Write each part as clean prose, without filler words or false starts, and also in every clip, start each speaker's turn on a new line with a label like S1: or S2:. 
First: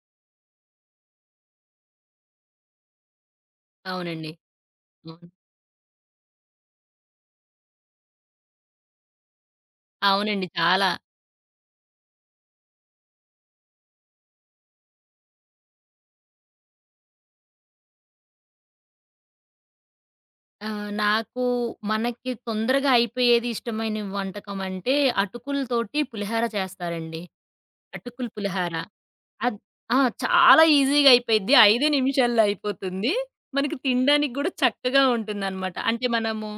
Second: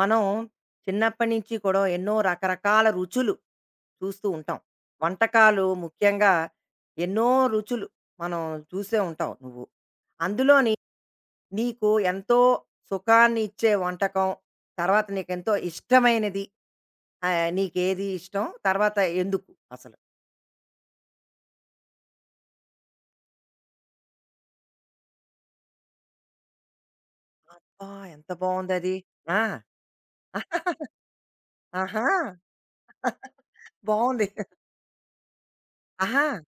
S1: మనం చిన్నప్పటి నుంచి కూడా ఎన్నో రకరకాల రుచులు చూస్తూ
S2: అవునండి.
S1: ఉంటాం.
S2: అవును.
S1: వంటకాలు ముఖ్యంగా ఎన్నో రుచులు మనం చూసే ఉంటావు నువ్వు.
S2: అవునండి.
S1: అందులోని
S2: చాలా.
S1: నీకు ఎంతో సుఖాన్ని ఇచ్చే వంటకం, తర్వాత నీకెంతో ఇష్టమైనది నీకేది ఇష్టం? తర్వాత ఎందుకు అసలు?
S2: నాకు మనకి తొందరగా అయిపోయేది ఇష్టమైన వంటకం అంటే అటుకులతోటి పులిహార చేస్తారండి.
S1: ఆ!
S2: అటుకులు
S1: ఎంత
S2: పులిహార.
S1: బావుందది. ఆ!
S2: అద్ ఆ! చాలా ఈజీగా అయిపోయిద్ది. 5
S1: ఆహా!
S2: నిమిషాల్లో అయిపోతుంది. మనకి
S1: బావుంది.
S2: తినడానికి గూడా చక్కగా ఉంటుందనమాట. అంటే
S1: ఆహా!
S2: మనము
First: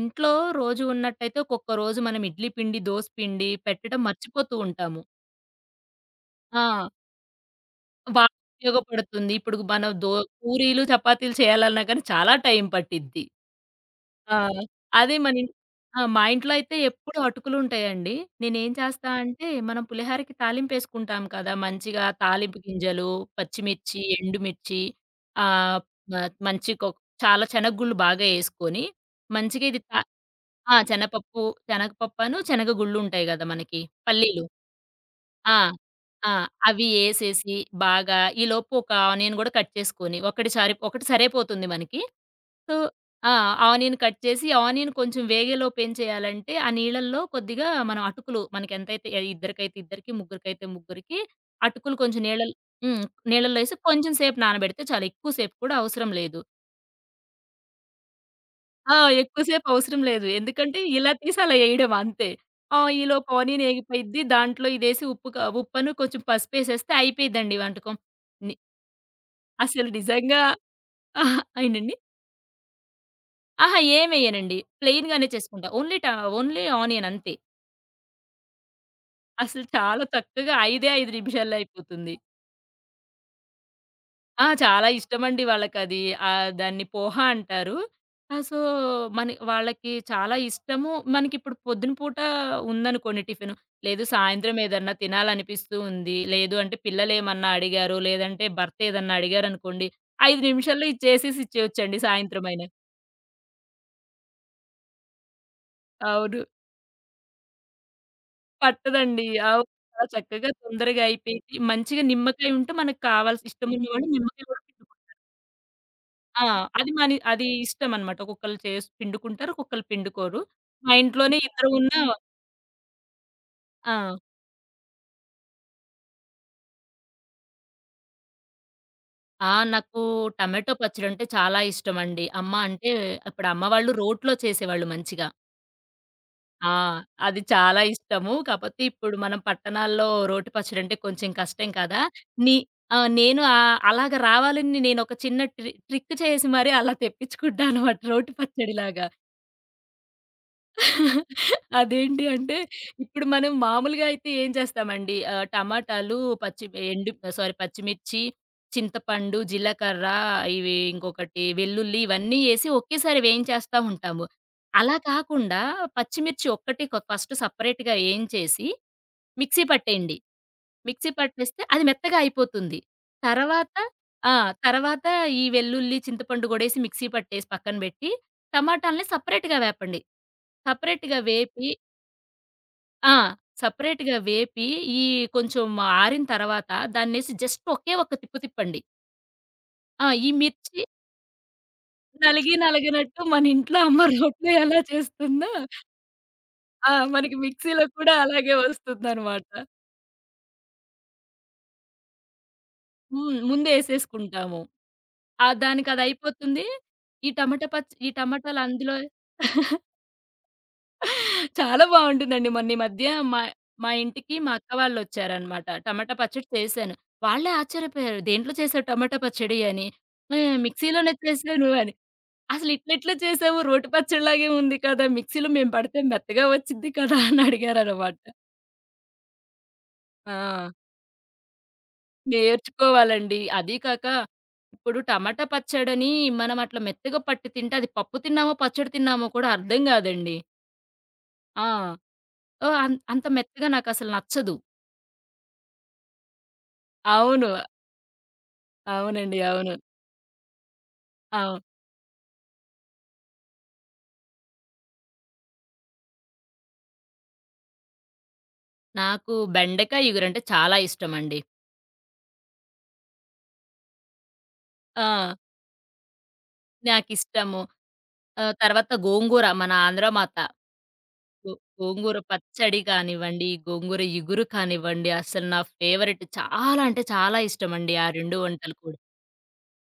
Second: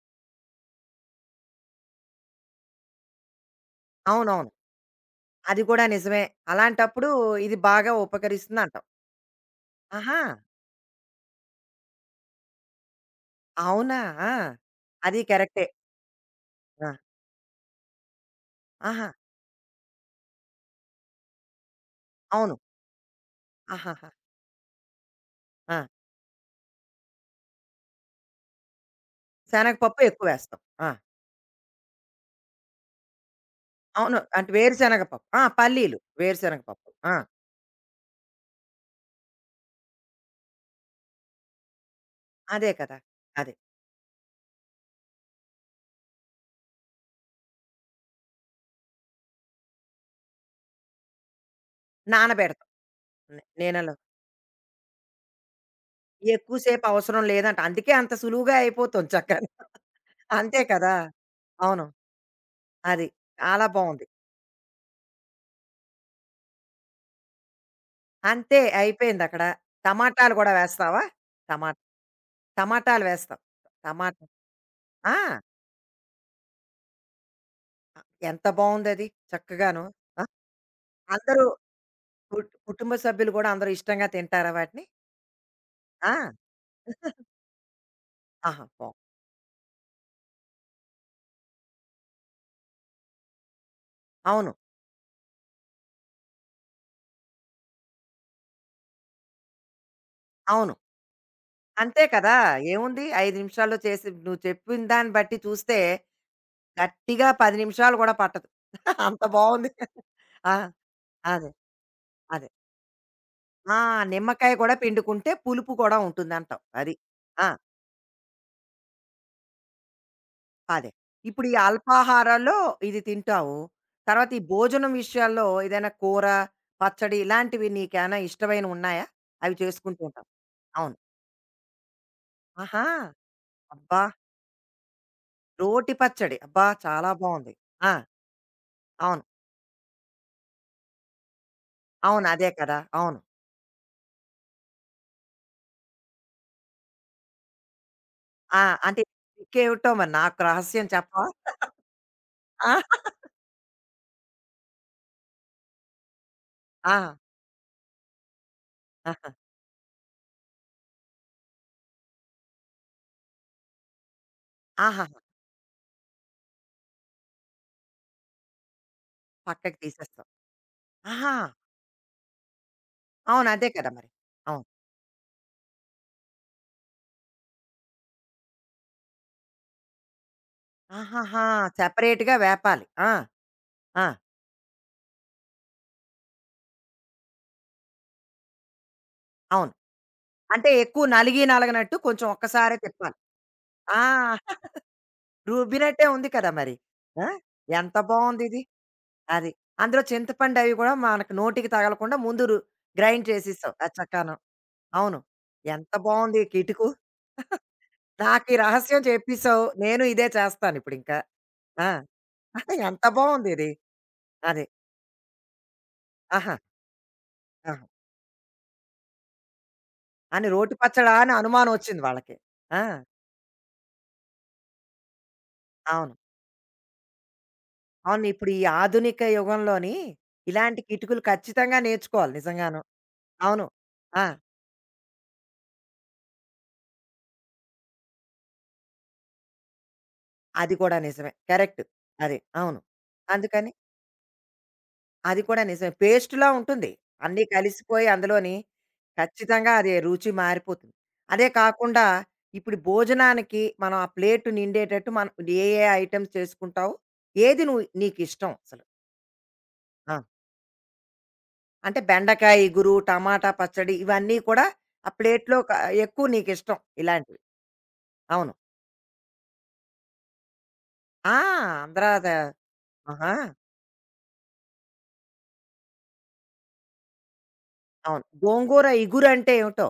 S2: ఇంట్లో రోజు ఉన్నట్టయితే ఒక్కొక్క రోజు మనం ఇడ్లీ పిండి, దోస పిండి పెట్టడం
S1: అవునవును.
S2: మర్చిపోతూ ఉంటాము.
S1: అది కూడా నిజమే.
S2: ఆ!
S1: అలాంటప్పుడు ఇది బాగా
S2: బాగా
S1: ఉపకరిస్తుందంటావు.
S2: ఉపయోగపడుతుంది. ఇప్పుడు మనం
S1: ఆహా!
S2: పూరీలు, చపాతీలు చేయాలన్నా కానీ చాలా టైం పట్టిద్ది.
S1: అవునా! ఆ!
S2: ఆ! అదే
S1: అది
S2: మన ఇం
S1: కరెక్టే.
S2: ఆ! మా ఇంట్లో అయితే
S1: ఆ!
S2: ఎప్పుడూ అటుకులుంటాయండి. నేనేం
S1: ఆహా!
S2: చేస్తా అంటే, మనం పులిహోరకి తాలింపేసుకుంటాం కదా! మంచిగా
S1: అవును.
S2: తాలింపు గింజలు, పచ్చిమిర్చి,
S1: ఆహాహా!
S2: ఎండుమిర్చి, ఆహ్,
S1: ఆ!
S2: మ మంచిగొ చాలా శనగగుళ్ళు బాగా యేసుకొని, మంచిగా ఇది త
S1: శనగపప్పు ఎక్కువేస్తాం.
S2: ఆ!
S1: ఆ!
S2: శనగపప్పు, శనగపప్పను, శనగగుళ్ళుంటాయి గదా! మనకి
S1: అవును.
S2: పల్లీలు.
S1: అంటే వేరుశనగ పప్పు. ఆ!
S2: ఆ!
S1: పల్లీలు,
S2: ఆ!
S1: వేరుశనగ
S2: అవి
S1: పప్పు. ఆ!
S2: యేసేసి బాగా ఈలోపు ఒక ఆనియన్ గూడా కట్ చేసుకొని, ఒకటి సరిపోతుంది మనకి.
S1: అదే
S2: సో
S1: కదా!
S2: ఆ!
S1: అదే.
S2: ఆనియన్ కట్ చేసి, ఆనియన్ కొంచెం వేగేలోపు ఏం చేయాలంటే, ఆ నీళ్ళల్లో కొద్దిగా మనం అటుకులు మనకెంతైతే ఇద్దరికైతే ఇద్దరికి, ముగ్గురికైతే ముగ్గురికి అటుకులు కొంచెం నీళ్ళల్
S1: నానబెడతాం.
S2: హ్మ్. నీళ్ళల్లో ఏసి
S1: నేనలో
S2: కొంచెం సేపు నానబెడితే చాలు. ఎక్కువ సేపు కూడా అవసరం లేదు.
S1: ఎక్కువ సేపు అవసరం లేదంట. అందుకే అంత సులువుగా
S2: ఆ!
S1: అయిపోతుంది
S2: ఎక్కువ
S1: చక్కను.
S2: సేపు అవసరం లేదు.
S1: అంతే
S2: ఎందుకంటే
S1: కదా!
S2: ఇలా తీసి అలా
S1: అవును.
S2: ఏయడం అంతే. ఆ!
S1: అది.
S2: ఈలోపు ఆనియన్
S1: చాలా బావుంది.
S2: ఏగిపోయిద్ది. దాంట్లో ఇదేసి ఉప్పును కొంచెం పసుపేసేస్తే అయిపోయిద్దండి వంటకం. ని
S1: అంతే అయిపోయిందక్కడ.
S2: అసలు
S1: టమాటాలు
S2: నిజంగా
S1: గూడా వేస్తావా? టమా
S2: ఏంటండి?
S1: టమాటాలు వేస్తాం.
S2: అహా!
S1: టమాట
S2: ఏమెయనండి.
S1: ఆ!
S2: ప్లెయిన్‌గానే చేసుకుంటా. ఓన్లీ ఆనియన్ అంతే.
S1: ఎంత బావుందది
S2: అసలు
S1: చక్కగాను.
S2: చాలా చక్కగా 5
S1: అందరూ
S2: నిమిషాల్లో అయిపోతుంది.
S1: కుటుంబ సభ్యులు గూడా అందరూ ఇష్టంగా
S2: ఆ!
S1: తింటారా వాటిని?
S2: చాలా ఇష్టమండి వాళ్ళకది.
S1: ఆ!
S2: దాన్ని పోహ అంటారు. ఆ! సో,
S1: ఆహా! బావుంది.
S2: మన వాళ్ళకి చాలా ఇష్టము. మనకిప్పుడు పొద్దున పూట ఉందనుకోండి టిఫిను, లేదు
S1: అవును.
S2: సాయంత్రం ఏదన్నా తినాలనిపిస్తూ ఉంది, లేదు అంటే పిల్లలేమన్నా అడిగారు, లేదంటే భర్త ఏదన్నా అడిగారనుకోండి, 5
S1: అవును.
S2: నిమిషాల్లో ఇది చేసేసి ఇచ్చేయొచ్చండి
S1: అంతే కదా!
S2: సాయంత్రమైనా.
S1: ఏముంది 5 నిమిషాల్లో చేసి నువ్వు చెప్పిన దాన్ని బట్టి చూస్తే
S2: అవును.
S1: గట్టిగా 10 నిమిషాలు గూడా పట్టదు. అంత
S2: పట్టదండి. అవును.
S1: బావుంది.
S2: చాలా చక్కగా
S1: ఆ!
S2: తొందరగా
S1: అదే.
S2: అయిపోయిద్ది. మంచిగా
S1: అదే.
S2: నిమ్మకాయ ఉంటే మనకు కావాల్సి
S1: ఆ!
S2: ఇష్టమున్నవాళ్ళు నిమ్మకాయ
S1: నిమ్మకాయ
S2: కూడా
S1: కూడా
S2: పిండుకుంటారు.
S1: పిండుకుంటే పులుపు కూడా
S2: ఆ!
S1: ఉంటుందంటావు. అది.
S2: అది
S1: ఆ!
S2: ఇష్టమనమాట. ఒక్కొక్కళ్ళు చేసి పిండుకుంటారు. ఒక్కొక్కళ్ళు పిండుకోరు.
S1: అదే.
S2: మా ఇంట్లోనే
S1: ఇప్పుడు ఈ
S2: ఇద్దరు ఉన్న.
S1: అల్పాహారాల్లో ఇది తింటావు.
S2: ఆ!
S1: తర్వాత ఈ భోజనం విషయాల్లో ఏదైనా కూర, పచ్చడి ఇలాంటివి నీకేమైనా ఇష్టమైనవున్నాయా?
S2: ఆ!
S1: అవి
S2: నాకు
S1: చేసుకుంటూ ఉంటావు.
S2: టమాటో
S1: అవును.
S2: పచ్చడంటే చాలా ఇష్టమండి. అమ్మ
S1: ఆహా!
S2: అంటే ఇప్పుడు అమ్మ వాళ్ళు
S1: అబ్బా!
S2: రోట్లో చేసేవాళ్ళు మంచిగా.
S1: రోటి పచ్చడి. అబ్బా!
S2: ఆ!
S1: చాలా
S2: అది
S1: బావుంది.
S2: చాలా
S1: ఆ!
S2: ఇష్టము. కాపోతే ఇప్పుడు
S1: అవును.
S2: మనం పట్టణాల్లో రోటి పచ్చడంటే కొంచెం కష్టం కదా!
S1: అవును. అదే
S2: నీ
S1: కదా!
S2: ఆ!
S1: అవును.
S2: నేను అలాగా రావాలని నేనొక చిన్న ట్రిక్ చేసి మరి అలా తెప్పించుకుంటా అనమాట రోటి
S1: ఆ! అంటే
S2: పచ్చడిలాగా.
S1: ట్రిక్కేవిటో మరి నాకు రహస్యం చెప్పవా?
S2: అదేంటి అంటే,
S1: ఆ!
S2: ఇప్పుడు మనం మామూలుగా అయితే ఏం చేస్తామండి, టమాటాలు, పచ్చి
S1: ఆ!
S2: ఎండు సారీ పచ్చిమిర్చి,
S1: ఆహా!
S2: చింతపండు, జీలకర్ర, ఇవి ఇంకొకటి వెల్లుల్లి ఇవన్నీ ఏసి ఒకేసారి వేయించేస్తా ఉంటాము. అలా
S1: ఆహాహా!
S2: కాకుండా పచ్చిమిర్చి ఒక్కటి కొ ఫస్ట్ సెపరేట్‌గా ఏయించేసి మిక్సీ
S1: పక్కకి
S2: పట్టేయండి.
S1: తీసేస్తాం.
S2: మిక్సీ
S1: ఆహా!
S2: పట్టేస్తే అది మెత్తగా అయిపోతుంది.
S1: అవును. అదే
S2: తర్వాత
S1: కదా మరి.
S2: ఆ!
S1: అవును.
S2: తర్వాత ఈ వెల్లుల్లి, చింతపండు గూడేసి మిక్సీ పట్టేసి పక్కన బెట్టి, టమాటాలని సెపరేట్‌గా వేపండి. సెపరేట్‌గా
S1: ఆహాహా!
S2: వేపి
S1: సెపరేట్‌గా వేపాలి. ఆ!
S2: ఆ!
S1: ఆ!
S2: సెపరేట్‌గా వేపి, ఈ కొంచెం ఆరిన తర్వాత దాన్నేసి జస్ట్ ఒకే ఒక్క తిప్పు తిప్పండి.
S1: అవును.
S2: ఆ! ఈ
S1: అంటే
S2: మిర్చి
S1: ఎక్కువ నలిగి నలగనట్టు కొంచెం
S2: నలిగి
S1: ఒక్కసారే తిప్పాలి.
S2: నలగనట్టు మన ఇంట్లో
S1: ఆ!
S2: అమ్మ రోట్లో ఎలా చేస్తుందో,
S1: రుబ్బినట్టే ఉంది కదా మరి.
S2: ఆ!
S1: ఆ!
S2: మనకి మిక్సీలో
S1: ఎంత
S2: కూడా అలాగే
S1: బావుందిది.
S2: వస్తుందనమాట.
S1: అది. అందులో చింతపండు అవి గూడా మనకు నోటికి తగలకుండా ముందు గ్రైండ్
S2: హ్మ్. ముందే
S1: చేసేసావు. అది చక్కాను.
S2: ఏసేసుకుంటాము.
S1: అవును.
S2: ఆ!
S1: ఎంత బావుంది ఈ
S2: దానికదయిపోతుంది.
S1: కిటుకు.
S2: ఈ
S1: నాకు ఈ
S2: టమాటాలు అందులో
S1: రహస్యం చెప్పేసావు. నేను ఇదే చేస్తానిప్పుడింకా.
S2: చాలా
S1: ఆ!
S2: బావుంటుందండి. మొన్న ఈ
S1: ఎంత
S2: మధ్య మా
S1: బావుందిది.
S2: మా ఇంటికి మా
S1: అది.
S2: అక్క వాళ్ళొచ్చారనమాట. టమాటా పచ్చడి
S1: ఆహా!
S2: చేశాను. వాళ్ళే
S1: ఆహా!
S2: ఆశ్చర్యపోయారు. "దేంట్లో చేశావు టమాటా పచ్చడి" అని.
S1: అని రోటి
S2: మిక్సీలోనే
S1: పచ్చడా అని
S2: చేశాను" అని.
S1: అనుమానమొచ్చింది వాళ్ళకి.
S2: "అసలు
S1: ఆ!
S2: ఇట్లెట్లా చేశావు? రోటి పచ్చడిలాగే ఉంది కదా! మిక్సీలో మేము పడితే
S1: అవును.
S2: మెత్తగా వచ్చిద్ది కదా!" అని అడిగారనమాట.
S1: అవును. ఇప్పుడు ఈ ఆధునిక యుగంలోని
S2: ఆ!
S1: ఇలాంటి కిటుకులు ఖచ్చితంగా నేర్చుకోవాలి నిజంగాను.
S2: నేర్చుకోవాలండి.
S1: అవును.
S2: అదీ కాక
S1: ఆ!
S2: ఇప్పుడు టమాటా పచ్చడని మనం అట్లా మెత్తగా పట్టి తింటే అది పప్పు తిన్నామో, పచ్చడి తిన్నామో కూడా అర్థం గాదండి.
S1: అది కూడా నిజమే. కరెక్ట్.
S2: ఆ!
S1: అది.
S2: ఓహ్!
S1: అవును.
S2: అంత మెత్తగా
S1: అందుకని
S2: నాకసలు నచ్చదు.
S1: అది కూడా నిజమే. పేస్ట్‌లా ఉంటుంది. అన్నీ
S2: అవును.
S1: కలిసిపోయి అందులోని
S2: అవునండి.
S1: ఖచ్చితంగా
S2: అవును.
S1: అది రుచి మారిపోతుంది. అదే
S2: అవును.
S1: కాకుండా ఇప్పుడు భోజనానికి మనం ఆ ప్లేట్ నిండేటట్టు మనం ఏ ఏ ఐటెమ్స్ చేసుకుంటావో, ఏది నువ్వు నీకిష్టం అసలు?
S2: నాకు బెండకాయ
S1: ఆ!
S2: ఇగురంటే చాలా ఇష్టమండి.
S1: అంటే బెండకాయ ఇగురు, టమాటా పచ్చడి ఇవన్నీ కూడా ఆ
S2: ఆ!
S1: ప్లేట్‌లో ఎక్కువ నీకిష్టం ఇలాంటివి.
S2: నాకిష్టము.
S1: అవును.
S2: తర్వాత గోంగూర మన ఆంధ్ర మాత.
S1: ఆ!
S2: గో
S1: ఆంధ్రా
S2: గోంగూర
S1: ద
S2: పచ్చడి
S1: ఆహా!
S2: కానివ్వండి, గోంగూర ఇగురు కానివ్వండి, అసలు నా ఫేవరెట్ చాలా అంటే చాలా ఇష్టమండి ఆ
S1: అవును.
S2: 2 వంటలు
S1: గోంగూర
S2: కూడా.
S1: ఇగురంటే ఏమిటో?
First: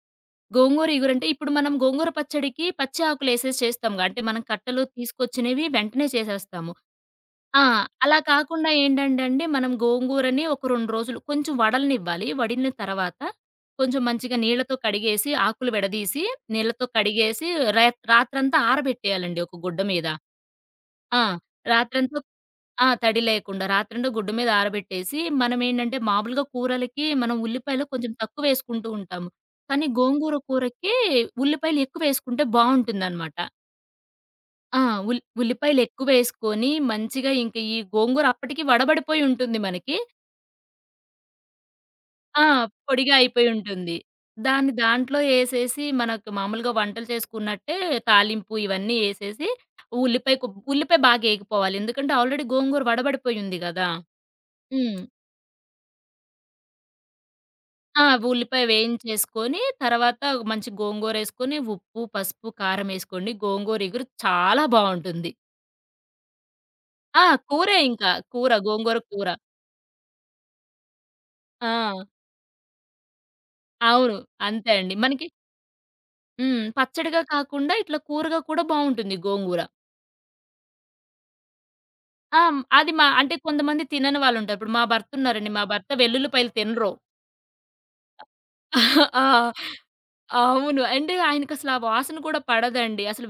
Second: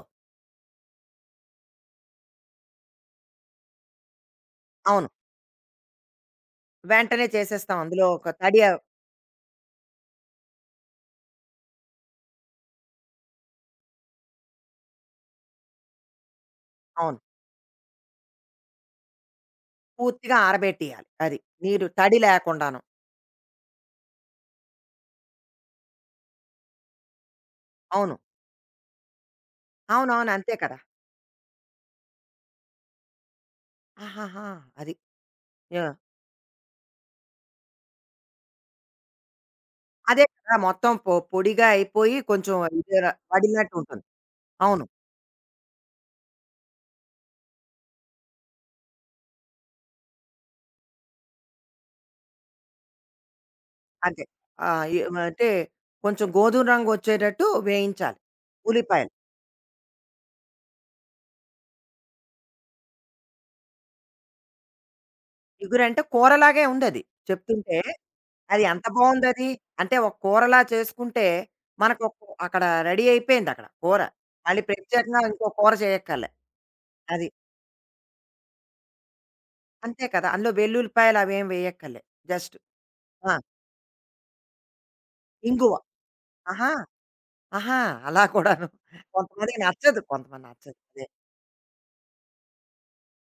S2: గోంగూర ఇగురంటే, ఇప్పుడు మనం గోంగూర పచ్చడికి పచ్చి ఆకులేసేసి చేస్తాంగా. అంటే, మనం కట్టలు
S1: అవును.
S2: తీసుకొచ్చినవి వెంటనే చేసేస్తాము.
S1: వెంటనే
S2: ఆ!
S1: చేసేస్తాం అందులో
S2: అలా
S1: ఒక తడి
S2: కాకుండా ఏంటంటే అండి, మనం గోంగూరని ఒక 2 రోజులు కొంచెం వడలనివ్వాలి. వడిలిన తర్వాత, కొంచెం మంచిగా నీళ్ళతో కడిగేసి, ఆకులు విడదీసి, నీళ్ళతో
S1: అవును.
S2: కడిగేసి, రా రాత్రంతా ఆరబెట్టేయాలండి ఒక గుడ్డ మీద.
S1: పూర్తిగా ఆరబెట్టేయాలి.
S2: ఆ!
S1: అది. నీరు
S2: రాత్రంతా
S1: తడి లేకుండాను.
S2: ఆ! తడి లేకుండా రాత్రంతా గుడ్డు మీద ఆరబెట్టేసి, మనమేంటంటే మామూలుగా కూరలకి మనం ఉల్లిపాయలు కొంచెం
S1: అవును.
S2: తక్కువ వేసుకుంటూ ఉంటాము. కానీ
S1: అవునవును.
S2: గోంగూర
S1: అంతే కదా!
S2: కూరకి ఉల్లిపాయలు ఎక్కువేసుకుంటే బావుంటుందనమాట.
S1: ఆహాహా!
S2: ఆ!
S1: అది.
S2: ఉల్లిపాయలు
S1: యాహ్!
S2: ఎక్కువేసుకొని మంచిగా ఇంక ఈ గోంగూర అప్పటికి వడబడిపోయి ఉంటుంది మనకి.
S1: అదే కదా! మొత్తం పొడిగా అయిపోయి
S2: ఆ!
S1: కొంచెం ఇదర
S2: పొడిగా అయిపోయి
S1: వడిలినట్టు
S2: ఉంటుంది.
S1: ఉంటుంది. అవును.
S2: దాంట్లో ఏసేసి మనకు మామూలుగా వంటలు చేసుకున్నట్టే తాలింపు ఇవన్నీ ఏసేసి ఉల్లిపాయ కొ ఉల్లిపాయ బాగా ఏగిపోవాలి. ఎందుకంటే ఆల్రెడీ గోంగూర వడబడిపోయి ఉంది గదా!
S1: అంతే. ఆహ్,
S2: హ్మ్.
S1: ఎ అంటే కొంచెం గోధుమ రంగు వచ్చేటట్టు
S2: ఆ!
S1: వేయించాలి
S2: ఉల్లిపాయ
S1: ఉల్లిపాయలు.
S2: వేయించేసుకొని, తర్వాత మంచి గోంగూరేసుకొని, ఉప్పు, పసుపు, కారం ఏసుకోండి. గోంగూర ఇగురు చాలా బావుంటుంది.
S1: ఇగురంటే కూరలాగే ఉందది.
S2: ఆ! కూరే
S1: చెప్తుంటే
S2: ఇంకా. కూర,
S1: అది ఎంత
S2: గోంగూర కూర.
S1: బావుందది. అంటే ఒక కూరలా చేసుకుంటే
S2: ఆ!
S1: మనకు ఒక అక్కడ రెడీ అయిపోయిందక్కడ కూర.
S2: అవును.
S1: మళ్ళీ
S2: అంతే అండి.
S1: ప్రత్యేకంగా
S2: మనకి
S1: ఇంకో కూర చేయక్కర్లే.
S2: హ్మ్. పచ్చడిగా
S1: అది.
S2: కాకుండా ఇట్లా కూరగా కూడా బావుంటుంది గోంగూర.
S1: అంతే కదా! అందులో వెల్లుల్లిపాయలు అవేం వేయక్కర్లేదు.
S2: ఆ!
S1: జస్ట్
S2: హ్మ్. అది మా
S1: ఆ!
S2: అంటే కొంతమంది తినని వాళ్ళుంటారు. ఇప్పుడు మా భర్త ఉన్నారండి. మా
S1: ఇంగువ.
S2: భర్త వెల్లుల్లిపాయలు
S1: ఆహా!
S2: తినరు.
S1: ఆహా! అలా కూడాను.
S2: ఆ!
S1: కొంతమందికి నచ్చదు. కొంతమంది నచ్చదు.
S2: అవును.
S1: అదే.
S2: అంటే ఆయనకసల ఆ వాసన కూడా పడదండి. అసలు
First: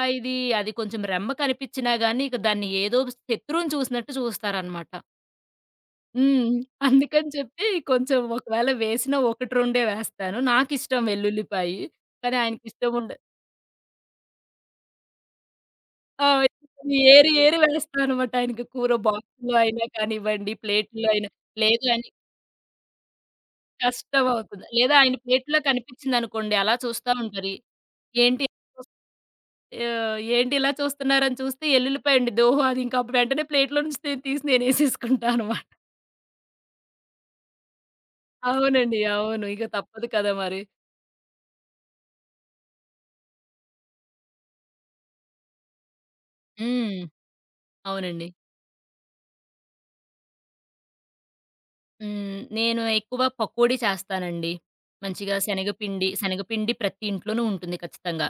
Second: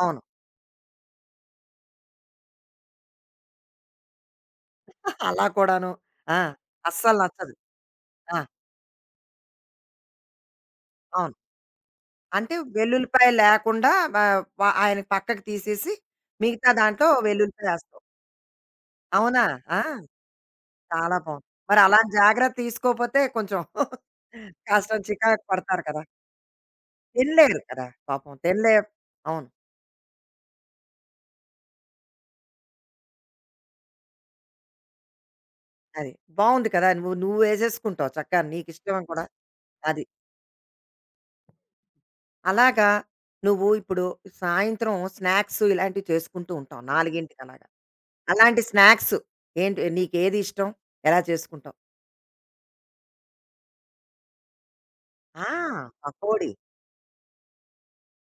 S1: అవును.
S2: అది కొంచెం రెమ్మ కనిపిచ్చినా గాని ఇక దాన్ని ఏదో శత్రువుని చూసినట్టు చూస్తారనమాట.
S1: అలా కూడాను. ఆ!
S2: హ్మ్.
S1: అస్సలు
S2: అందుకని
S1: నచ్చదు.
S2: చెప్పి కొంచెం
S1: ఆ!
S2: ఒకవేళ వేసినా 1, 2 వేస్తాను. నాకిష్టం
S1: అవును.
S2: వెల్లుల్లిపాయి. కానీ
S1: అంటే
S2: ఆయనకిష్టం ఉండ
S1: వెల్లుల్లిపాయ లేకుండా వ వ ఆయన పక్కకి తీసేసి
S2: ఆ!
S1: మిగతా దాంట్లో
S2: ఏరి ఏరి
S1: వెల్లుల్లిపాయ ఏస్తావు.
S2: వేస్తాననమాట ఆయనకి కూర
S1: అవునా?
S2: బాక్స్‌లో
S1: ఆ!
S2: అయినా కానివ్వండి, ప్లేట్‌లో
S1: చాలా
S2: అయినా.
S1: బావుంది. మరి
S2: లేదు అని
S1: అలాంటి జాగ్రత్త తీసుకోపోతే కొంచెం
S2: కష్టమవుతుంది. లేదా
S1: కష్టం
S2: ఆయన
S1: చికాకు
S2: ప్లేట్‌లో
S1: పడతారు కదా!
S2: కనిపిచ్చిందనుకోండి అలా చూస్తా ఉంటారు.
S1: తినలేరు కదా! పాపం
S2: ఏంటి
S1: తినలేరు. అవును.
S2: ఆహ్, ఏంటి ఇలా చూస్తున్నారని చూస్తే ఎల్లుల్లిపాయ ఉండిద్ది. ఓహో! అది ఇంకా అప్పుడు వెంటనే ప్లేట్‌లో నుంచి నేను తీసి నేనేసేసుకుంటా అనమాట.
S1: అది. బావుంది కదా! నువ్వేసేసుకుంటావు చక్కగా
S2: అవునండి.
S1: నీకిష్టం కూడా.
S2: అవును. ఇక
S1: అది.
S2: తప్పదు కదా! మరి.
S1: అలాగా నువ్వు ఇప్పుడు సాయంత్రం స్నాక్స్ ఇలాంటివి చేసుకుంటూ ఉంటావు
S2: హ్మ్.
S1: 4కి అలాగా.
S2: అవునండి.
S1: అలాంటి స్నాక్స్ ఏంటి నీకేది ఇష్టం? ఎలా చేసుకుంటావు?
S2: హ్మ్. నేను ఎక్కువ పకోడీ చేస్తానండి. మంచిగా
S1: ఆ!
S2: శనగపిండి
S1: పకోడీ.
S2: శనగపిండి ప్రతి ఇంట్లోనూ ఉంటుంది ఖచ్చితంగా.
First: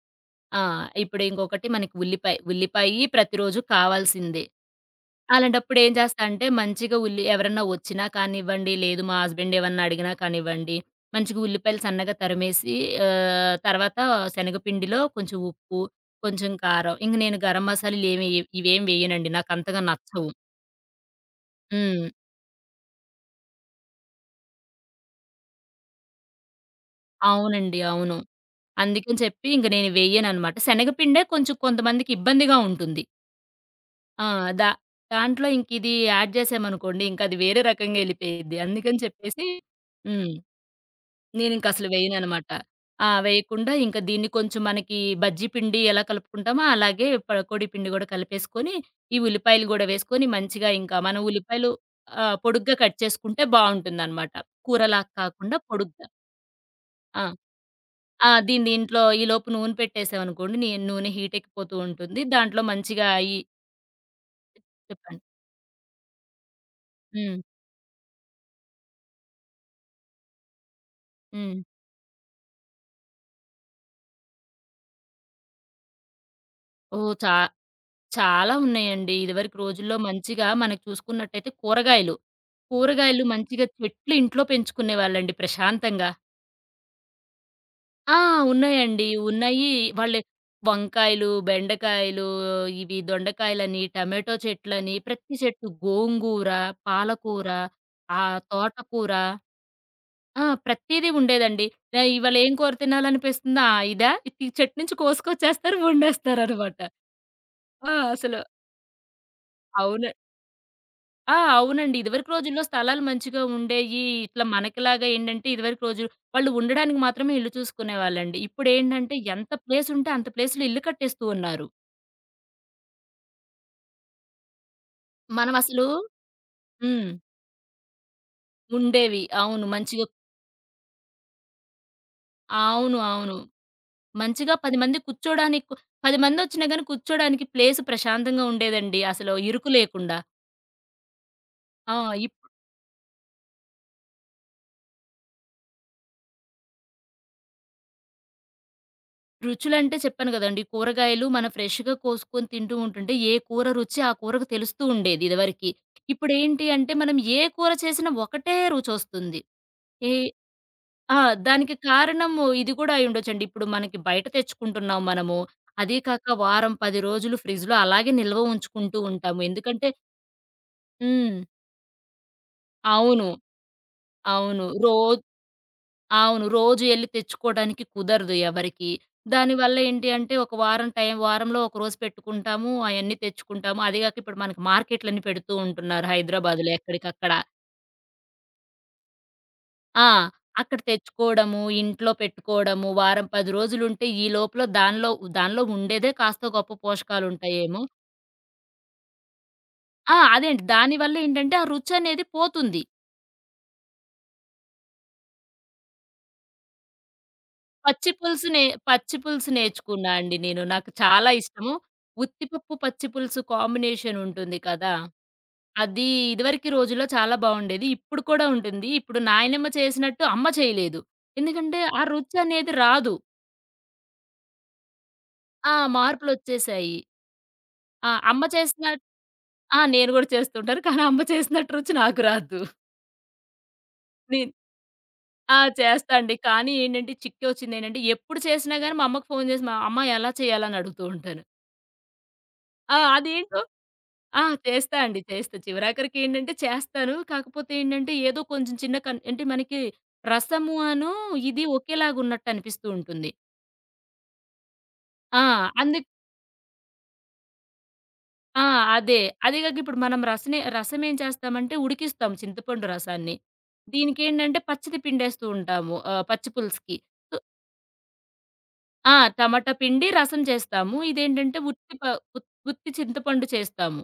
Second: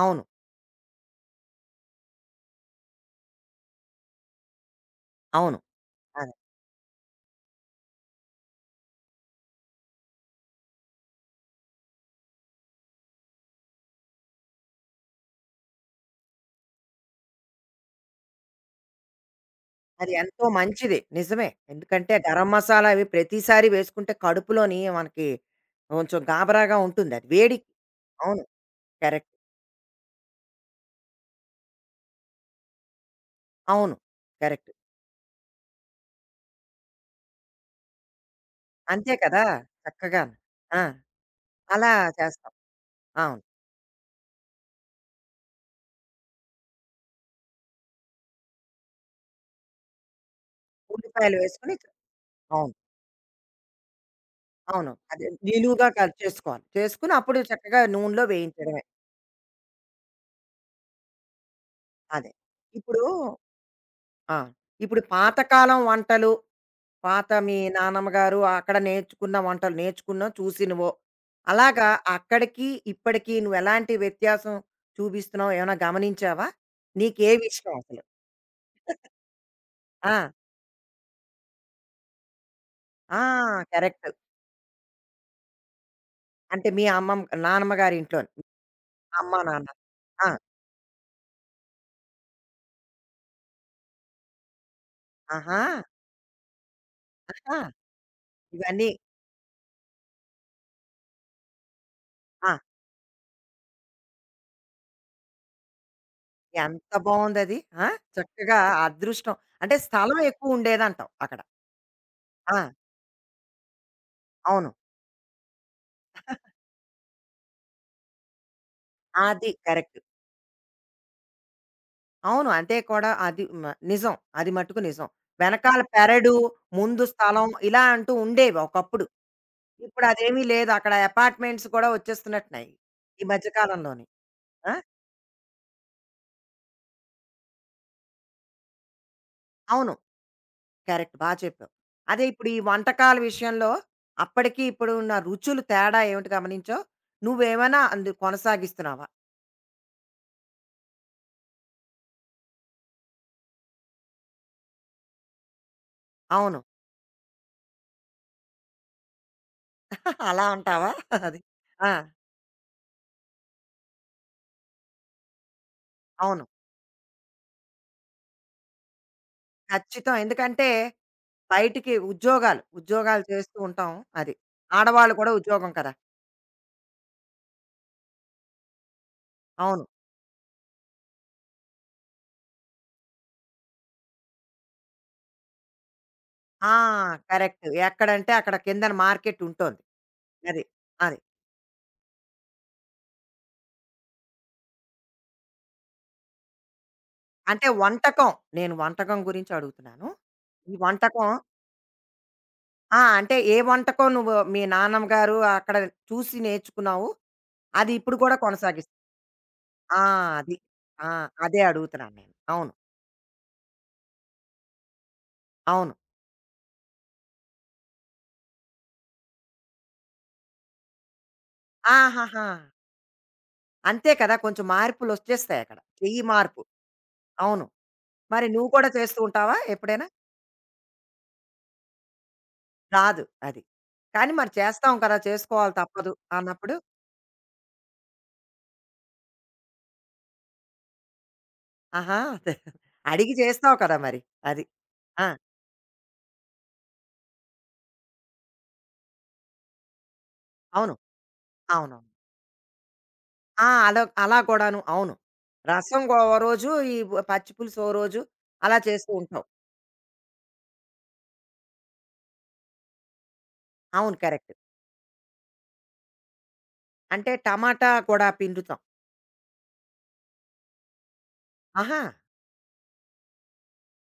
S1: అవును.
S2: ఆ! ఇప్పుడు ఇంకొకటి మనకి ఉల్లిపాయ. ఉల్లిపాయి ప్రతిరోజు కావాల్సిందే.
S1: అవును.
S2: అలాంటప్పుడు ఏం చేస్తా
S1: అదే.
S2: అంటే మంచిగా ఉల్లి ఎవరన్నా వచ్చినా కానివ్వండి, లేదు మా హస్బెండ్ ఏమన్నా అడిగినా కానివ్వండి, మంచిగా ఉల్లిపాయలు సన్నగా తరిమేసి, తర్వాత శనగపిండిలో కొంచెం ఉప్పు, కొంచెం కారం ఇంక నేను గరం మసాలాలు ఇవేం వేయనండి. నాకంతగా
S1: అది
S2: నచ్చవు.
S1: ఎంతో మంచిది. నిజమే.
S2: హ్మ్.
S1: ఎందుకంటే గరం మసాలా అవి ప్రతిసారి వేసుకుంటే కడుపులోని మనకి కొంచెం గాబరాగా ఉంటుంది అది. వేడికి.
S2: అవునండి. అవును.
S1: అవును.
S2: అందుకని
S1: కరెక్ట్.
S2: చెప్పి ఇంక నేను వేయననమాట. శనగపిండే కొంచెం కొంతమందికి ఇబ్బందిగా ఉంటుంది.
S1: అవును.
S2: ఆ! దా
S1: కరెక్ట్.
S2: దాంట్లో ఇంకిది యాడ్ చేసామనుకోండి ఇంకది వేరే రకంగా ఎళ్ళిపోయిద్ది. అందుకని
S1: అంతే కదా!
S2: చెప్పేసి హ్మ్.
S1: చక్కగాను. ఆ!
S2: నేనింక అసలు
S1: అలా
S2: వేయననమాట.
S1: చేస్తావు.
S2: ఆ!
S1: అవును.
S2: వేయకుండా ఇంక దీన్ని కొంచెం మనకి బజ్జీ పిండి ఎలా కలుపుకుంటామో అలాగే పకోడీ పిండి గూడా కలిపేసుకొని, ఈ ఉల్లిపాయలు గూడా వేసుకొని మంచిగా ఇంకా మనం
S1: ఉల్లిపాయలు
S2: ఉల్లిపాయలు
S1: వేసుకొని
S2: పొడుగ్గా
S1: అవును.
S2: కట్ చేసుకుంటే బావుంటుందనమాట.
S1: అవును.
S2: కూరలా
S1: అదే
S2: కాకుండా
S1: నిలువుగా
S2: పొడుగ్గా.
S1: కట్ చేసుకోవాలి. చేసుకొని
S2: ఆ!
S1: అప్పుడు చక్కగా నూనెలో
S2: ఆ!
S1: వేయించడమే.
S2: దీంట్లో ఈలోపు నూనె పెట్టేసామనుకోండి నూనె హీటెక్కిపోతూ ఉంటుంది.
S1: అదే.
S2: దాంట్లో
S1: ఇప్పుడు
S2: మంచిగా ఈ
S1: ఆ! ఇప్పుడు
S2: చెప్పండి.
S1: పాతకాలం వంటలు, పాత
S2: హ్మ్.
S1: మీ నానమ్మ గారు అక్కడ నేర్చుకున్న వంటలు నేర్చుకున్నావు, చూసినవో.
S2: హ్మ్.
S1: అలాగా అక్కడికి, ఇప్పటికి నువ్వెలాంటి వ్యత్యాసం చూపిస్తున్నావో ఏమైనా గమనించావా?
S2: ఓహ్!
S1: నీకేవి ఇష్టం అసలు?
S2: చాలా ఉన్నాయండి. ఇదివరకు రోజుల్లో
S1: ఆ!
S2: మంచిగా మనకు చూసుకున్నట్టయితే కూరగాయలు.
S1: ఆ!
S2: కూరగాయలు మంచిగా
S1: కరెక్ట్.
S2: చెట్లు ఇంట్లో పెంచుకునేవాళ్ళండి ప్రశాంతంగా.
S1: అంటే మీ అమ్మమ్మ నానమ్మ
S2: ఆ!
S1: గారింట్లోని.
S2: ఉన్నాయండి.
S1: అమ్మ, నాన్న.
S2: ఉన్నాయి. వాళ్ళే
S1: ఆ!
S2: వంకాయలు, బెండకాయలు, ఇవి దొండకాయలని, టమాటో చెట్లని, ప్రతి
S1: ఆహా!
S2: చెట్టు గోంగూర, పాలకూర,
S1: ఆ! ఇవన్నీ
S2: తోటకూర. ఆ! ప్రతీదీ ఉండేదండి. ఇవాళ ఏం
S1: ఆ!
S2: కూర తినాలనిపిస్తుందా? ఆ! ఇదా? ఈ చెట్టు నుంచి కోసుకొచ్చేస్తారు, వండేస్తారనమాట.
S1: ఎంత బావుందది. ఆ!
S2: ఆ! అసలు
S1: చక్కగా అదృష్టం. అంటే
S2: అవును.
S1: స్థలం ఎక్కువ ఉండేదంటావు
S2: ఆ!
S1: అక్కడ.
S2: అవునండి. ఇదివరకు
S1: ఆ!
S2: రోజుల్లో స్థలాలు మంచిగా ఉండేయి. ఇట్లా
S1: అవును.
S2: మనకిలాగా ఏంటంటే, ఇదివరకు రోజులు వాళ్ళు ఉండడానికి మాత్రమే ఇల్లు చూసుకునేవాళ్ళండి. ఇప్పుడేంటంటే, ఎంత
S1: అది
S2: ప్లేస్
S1: కరెక్ట్.
S2: ఉంటే అంత ప్లేస్‌లో ఇల్లు కట్టేస్తూ ఉన్నారు.
S1: అవును. అంతే కూడా అది మ నిజం. అది మట్టుకు నిజం.
S2: మనం
S1: వెనకాల
S2: అసలు
S1: పెరడు, ముందు
S2: హ్మ్.
S1: స్థలం ఇలా అంటూ ఉండేవి ఒకప్పుడు.
S2: ఉండేవి. అవును. మంచిగా
S1: ఇప్పుడు అదేమీ లేదు. అక్కడ అపార్ట్మెంట్స్ కూడా వచ్చేస్తున్నట్టున్నాయి.
S2: అవును.
S1: ఈ
S2: అవును.
S1: మధ్య కాలంలోని.
S2: మంచిగా
S1: ఆ!
S2: 10 మందొచ్చినా గాని కూర్చోడానికి ప్లేస్ ప్రశాంతంగా ఉండేదండి. అసలు ఇరుకు
S1: అవును.
S2: లేకుండా.
S1: కరెక్ట్. బా చెప్పావు.
S2: ఆ!
S1: అదే
S2: ఇప్
S1: ఇప్పుడు ఈ వంటకాల విషయంలో అప్పటికి ఇప్పుడు ఉన్న రుచులు తేడా ఏమిటి గమనించావు? నువ్వేమైనా అందు కొనసాగిస్తున్నావా?
S2: రుచులంటే చెప్పాను గదండీ! కూరగాయలు మనం ఫ్రెష్‌గా కోసుకొని తింటూ ఉంటుంటే, ఏ కూర రుచి ఆ కూరకు తెలుస్తూ ఉండేది ఇదివరకి.
S1: అవును.
S2: ఇప్పుడేంటి అంటే, మనం ఏ కూర చేసినా ఒకటే రుచొస్తుంది. ఏ
S1: అలా అంటావా?
S2: ఆ!
S1: అది.
S2: దానికి
S1: ఆ!
S2: కారణము ఇది గూడా అయ్యుండొచ్చండి. ఇప్పుడు మనకి బయట తెచ్చుకుంటున్నాం మనము. అదీ కాక
S1: అవును.
S2: వారం, 10 రోజులు ఫ్రిడ్జ్‌లో అలాగే నిల్వ ఉంచుకుంటూ ఉంటాము. ఎందుకంటే
S1: ఖచ్చితం. ఎందుకంటే
S2: హ్మ్.
S1: బయటికి ఉద్యోగాలు, ఉద్యోగాలు
S2: అవును.
S1: చేస్తూ ఉంటాం. అది.
S2: అవును.
S1: ఆడవాళ్ళు కూడా ఉద్యోగం కదా!
S2: అవును. రోజు ఎళ్లి తెచ్చుకోవడానికి కుదరదు ఎవరికీ. దానివల్ల
S1: అవును.
S2: ఏంటి అంటే, ఒక వారం టైం వారంలో ఒక రోజు పెట్టుకుంటాము. అయన్నీ తెచ్చుకుంటాము. అది గాక ఇప్పుడు మనకి మార్కెట్‌లని పెడుతూ ఉంటున్నారు హైదరాబాద్‌లో
S1: ఆ!
S2: ఎక్కడికక్కడ.
S1: కరెక్ట్. ఎక్కడంటే అక్కడ కిందన మార్కెట్ ఉంటోంది.
S2: ఆ!
S1: అది.
S2: అక్కడ
S1: అది.
S2: తెచ్చుకోవడము, ఇంట్లో పెట్టుకోవడము, వారం 10 రోజులుంటే ఈ లోపల దానిలో దానిలో ఉండేదే కాస్తో గొప్పో
S1: అంటే
S2: పోషకాలుంటాయేమో.
S1: వంటకం, నేను వంటకం గురించి అడుగుతున్నాను.
S2: ఆ! అదేంటి
S1: ఈ
S2: దానివల్ల
S1: వంటకం
S2: ఏంటంటే, ఆ రుచనేది పోతుంది.
S1: ఆ! అంటే ఏ వంటకం నువ్వు మీ నాన్నమ్మగారు అక్కడ చూసి నేర్చుకున్నావు? అది
S2: పచ్చి
S1: ఇప్పుడు కూడా
S2: పులుసు నే
S1: కొనసాగిస్
S2: పచ్చి పులుసు
S1: ఆ!
S2: నేర్చుకున్నా అండి
S1: అది.
S2: నేను. నాకు
S1: ఆ!
S2: చాలా
S1: అదే
S2: ఇష్టము.
S1: అడుగుతున్నాను నేను. అవును.
S2: ఉత్తిపప్పు, పచ్చి పులుసు కాంబినేషన్ ఉంటుంది కదా!
S1: అవును.
S2: అది ఇదివరకి రోజుల్లో చాలా బావుండేది. ఇప్పుడు కూడా ఉంటుంది. ఇప్పుడు నాయనమ్మ చేసినట్టు అమ్మ చేయలేదు. ఎందుకంటే ఆ రుచి
S1: ఆహాహా!
S2: అనేది రాదు.
S1: అంతే కదా! కొంచెం మార్పులొచ్చేస్తాయి
S2: ఆ!
S1: అక్కడ. చెయ్యి మార్పు.
S2: మార్పులొచ్చేసాయి.
S1: అవును.
S2: ఆ! అమ్మ
S1: మరి నువ్వు
S2: చేసిన
S1: కూడా చేస్తూ ఉంటావా
S2: ఆ!
S1: ఎప్పుడైనా?
S2: నేను గూడా చేస్తుంటాను. కానీ అమ్మ చేసినట్టు రుచి నాకు రాదు.
S1: రాదు అది. కానీ మరి
S2: నేను
S1: చేస్తాం కదా!
S2: ఆ!
S1: చేసుకోవాలి తప్పదు
S2: చేస్తా అండి. కానీ
S1: అన్నప్పుడు
S2: ఏంటంటే చిక్కొచ్చిందేంటంటే ఎప్పుడు చేసినా గాని మా అమ్మకు ఫోను చేసి, "మా అమ్మ ఎలా చేయాలి?" అని అడుగుతూ ఉంటాను.
S1: ఆహా! అదే.
S2: ఆ!
S1: అడిగి
S2: అదేంటో
S1: చేస్తావు కదా మరి.
S2: ఆ!
S1: అది.
S2: చేస్తా అండి.
S1: ఆ!
S2: చేస్తా. చివరాఖరికేంటంటే చేస్తాను. కాకపోతే ఏంటంటే ఏదో కొంచెం చిన్న అంటే మనకి రసము
S1: అవును.
S2: అను ఇది
S1: అవునవును.
S2: ఒకేలాగున్నట్టు అనిపిస్తూ ఉంటుంది.
S1: ఆ! అలా అలా కూడాను. అవును.
S2: ఆ!
S1: రసం
S2: అందుక్
S1: గో ఓ రోజు, ఈ పచ్చి పులుసు ఓ రోజు
S2: ఆ!
S1: అలా చేస్తూ
S2: అదే.
S1: ఉంటావు.
S2: అదే కాక ఇప్పుడు మనం రసం ఏం చేస్తామంటే ఉడికిస్తాం చింతపండు రసాన్ని.
S1: అవును. కరెక్ట్.
S2: దీనికేంటంటే పచ్చిది పిండేస్తూ ఉంటాము. పచ్చి పులుసుకి.
S1: అంటే
S2: సో
S1: టమాటా కూడా పిండుతాం.
S2: ఆ! టమాటా పిండి రసం చేస్తాము. ఇదేంటంటే ఉత్తి
S1: ఆహా!
S2: ప ఉత్ ఉత్తి చింతపండు చేస్తాము.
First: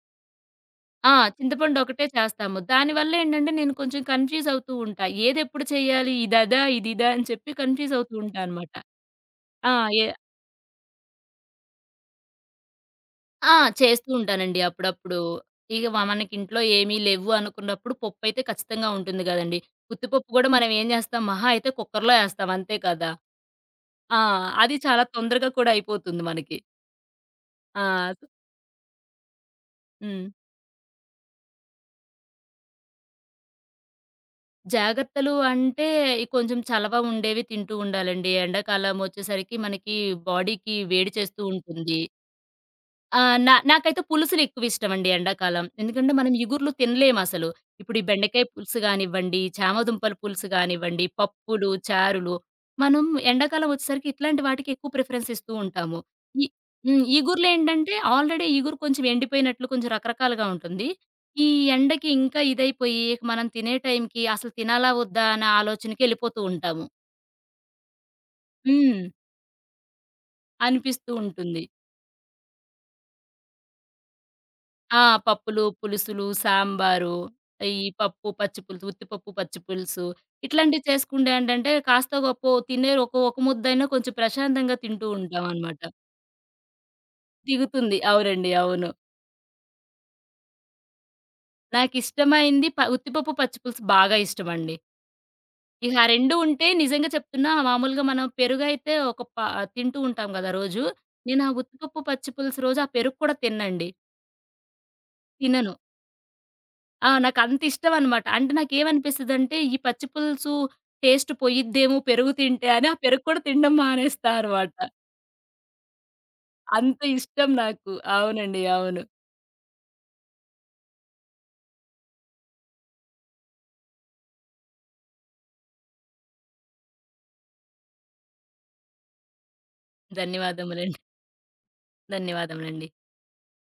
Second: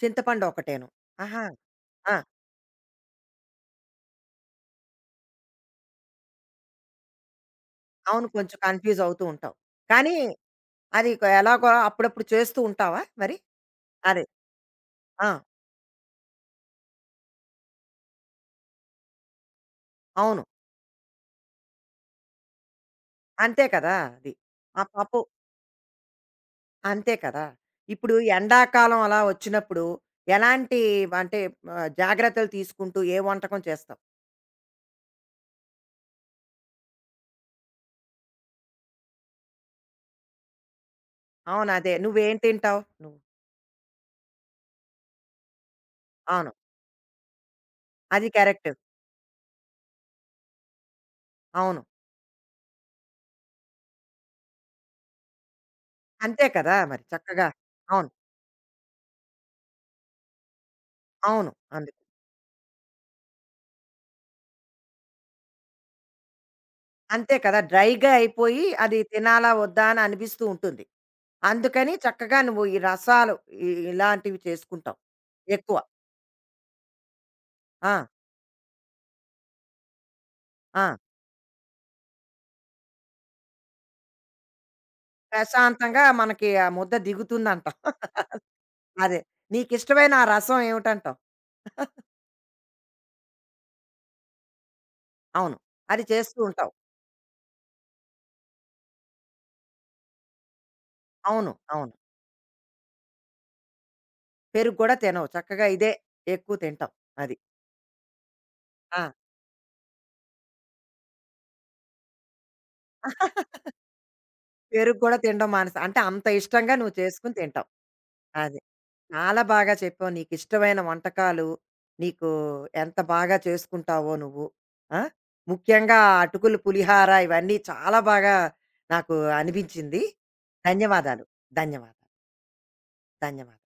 S1: చింతపండు ఒకటేను.
S2: ఆ!
S1: ఆహా!
S2: చింతపండు ఒకటే
S1: ఆ!
S2: చేస్తాము. దానివల్ల ఏంటంటే నేను కొంచెం కన్‌ఫ్యూజ్ అవుతూ ఉంటా. ఏదెప్పుడు చేయాలి? ఇదదా? ఇదిదా? అని చెప్పి కన్‌ఫ్యూజ్ అవుతూ
S1: అవును.
S2: ఉంటా
S1: కొంచెం
S2: అనమాట.
S1: కన్‌ఫ్యూజ్ అవుతూ ఉంటావు.
S2: ఆ! ఏ
S1: కానీ అది క ఎలాగో అప్పుడప్పుడు చేస్తూ ఉంటావా మరి?
S2: ఆ! చేస్తూ
S1: అదే.
S2: ఉంటానండి అప్పుడప్పుడు.
S1: ఆ!
S2: ఇగ మ మనకింట్లో ఏమీ లేవు అనుకున్నప్పుడు పప్పయితే ఖచ్చితంగా ఉంటుంది గదండీ. ఉత్తిపప్పు
S1: అవును.
S2: గూడా మనం ఏం జేస్తాం మహా అయితే కుక్కర్‌లో యేస్తాం అంతే కదా!
S1: అంతే కదా!
S2: ఆ!
S1: అది.
S2: అది
S1: ఆ
S2: చాలా
S1: పప్పు
S2: తొందరగా కూడా అయిపోతుంది మనకి.
S1: అంతే కదా!
S2: ఆ!
S1: ఇప్పుడు ఎండాకాలం అలా వచ్చినప్పుడు
S2: హ్మ్.
S1: ఎలాంటి అంటే జాగ్రత్తలు తీసుకుంటూ ఏ వంటకం చేస్తావు?
S2: జాగ్రత్తలు అంటే, ఈ కొంచెం చలవ ఉండేవి తింటూ ఉండాలండి. ఎండాకాలం వచ్చేసరికి మనకి బాడీకి వేడి చేస్తూ
S1: అవును. అదే.
S2: ఉంటుంది.
S1: నువ్వేం తింటావు? నువ్వు
S2: ఆ! నాకైతే పులుసులెక్కువిష్టమండి ఎండాకాలం. ఎందుకంటే మనం
S1: అవును.
S2: ఇగుర్లు తినలేమసలు. ఇప్పుడు ఈ
S1: అది
S2: బెండకాయ
S1: కరెక్ట్.
S2: పులుసు గానివ్వండి, చామదుంపల పులుసు గానివ్వండి, పప్పులు,
S1: అవును.
S2: చారులు. మనం ఎండాకాలం వచ్చేసరికి ఇట్లాంటి వాటికి ఎక్కువ ప్రిఫరెన్స్ ఇస్తూ ఉంటాము. ఇ
S1: అంతే కదా!
S2: హ్మ్.
S1: మరి చక్కగా.
S2: ఇగుర్లేంటంటే
S1: అవును.
S2: ఆల్రెడీ ఇగురు కొంచెం ఎండిపోయినట్లు కొంచెం రకరకాలుగా ఉంటుంది. ఈ
S1: అవును. అందుకు.
S2: ఎండకి ఇంకా ఇదైపోయి మనం తినే టైంకి అసలు తినాలా? వద్దా? అనే ఆలోచనకెళ్ళిపోతూ ఉంటాము.
S1: అంతే కదా! డ్రైగా అయిపోయి అది
S2: హ్మ్.
S1: తినాలా? వద్దా? అని అనిపిస్తూ ఉంటుంది.
S2: అనిపిస్తూ ఉంటుంది.
S1: అందుకని చక్కగా నువ్వు ఈ రసాలు ఇలాంటివి చేసుకుంటావు
S2: ఆ! పప్పులు,
S1: ఎక్కువ.
S2: పులుసులు, సాంబారు, ఈ
S1: ఆ!
S2: పప్పు, పచ్చిపులుసు, ఉత్తిపప్పు, పచ్చిపులుసు ఇట్లాంటివి
S1: ఆ!
S2: చేసుకుంటే ఏంటంటే, కాస్తో గొప్పో తినే ఒక ఒక ముద్దైనా కొంచెం ప్రశాంతంగా తింటూ ఉంటామనమాట.
S1: ప్రశాంతంగా మనకి ఆ ముద్ద దిగుతుందంటావు.
S2: దిగుతుంది. అవునండి. అవును.
S1: అదే. నీకిష్టమైన ఆ రసం ఏమిటంటావు?
S2: నాకిష్టమైంది ఉత్తిపప్పు, పచ్చిపులుసు బాగా ఇష్టమండి.
S1: అవును.
S2: ఇక
S1: అది
S2: ఆ 2
S1: చేస్తూ
S2: ఉంటే
S1: ఉంటావు.
S2: నిజంగా చెప్తున్నా మామూలుగా మనం పెరుగైతే ఒక ప తింటూ ఉంటాం గదా రోజు. నేను ఆ
S1: అవును. అవును.
S2: ఉత్తిపప్పు, పచ్చిపులుసు రోజు ఆ పెరుగు కూడా తిననండి.
S1: పెరుగు గూడా తినవు. చక్కగా
S2: తినను.
S1: ఇదే ఎక్కువ తింటావు.
S2: ఆ!
S1: అది.
S2: నాకంతిష్టమనమాట. అంటే
S1: ఆ!
S2: నాకేమనిపిస్తదంటే, ఈ పచ్చి పులుసు టేస్ట్ పోయిద్దేమో పెరుగు తింటే అని, ఆ పెరుగు కూడా తినడం మానేస్తా అనమాట.
S1: పెరుగు గూడా తినడం మానేసావు. అంటే అంత ఇష్టంగా నువ్వు
S2: అంత
S1: చేసుకొని
S2: ఇష్టం
S1: తింటావు.
S2: నాకు.
S1: అది.
S2: అవునండి. అవును.
S1: చాలా బాగా చెప్పావు. నీకిష్టమైన వంటకాలు, నీకు ఎంత బాగా చేసుకుంటావో నువ్వు. ఆ! ముఖ్యంగా అటుకులు పులిహార ఇవన్నీ చాలా బాగా నాకు అనిపించింది.
S2: ధన్యవాదములండి.
S1: ధన్యవాదాలు. ధన్యవాదాలు.
S2: ధన్యవాదములండి.
S1: ధన్యవాదాలు.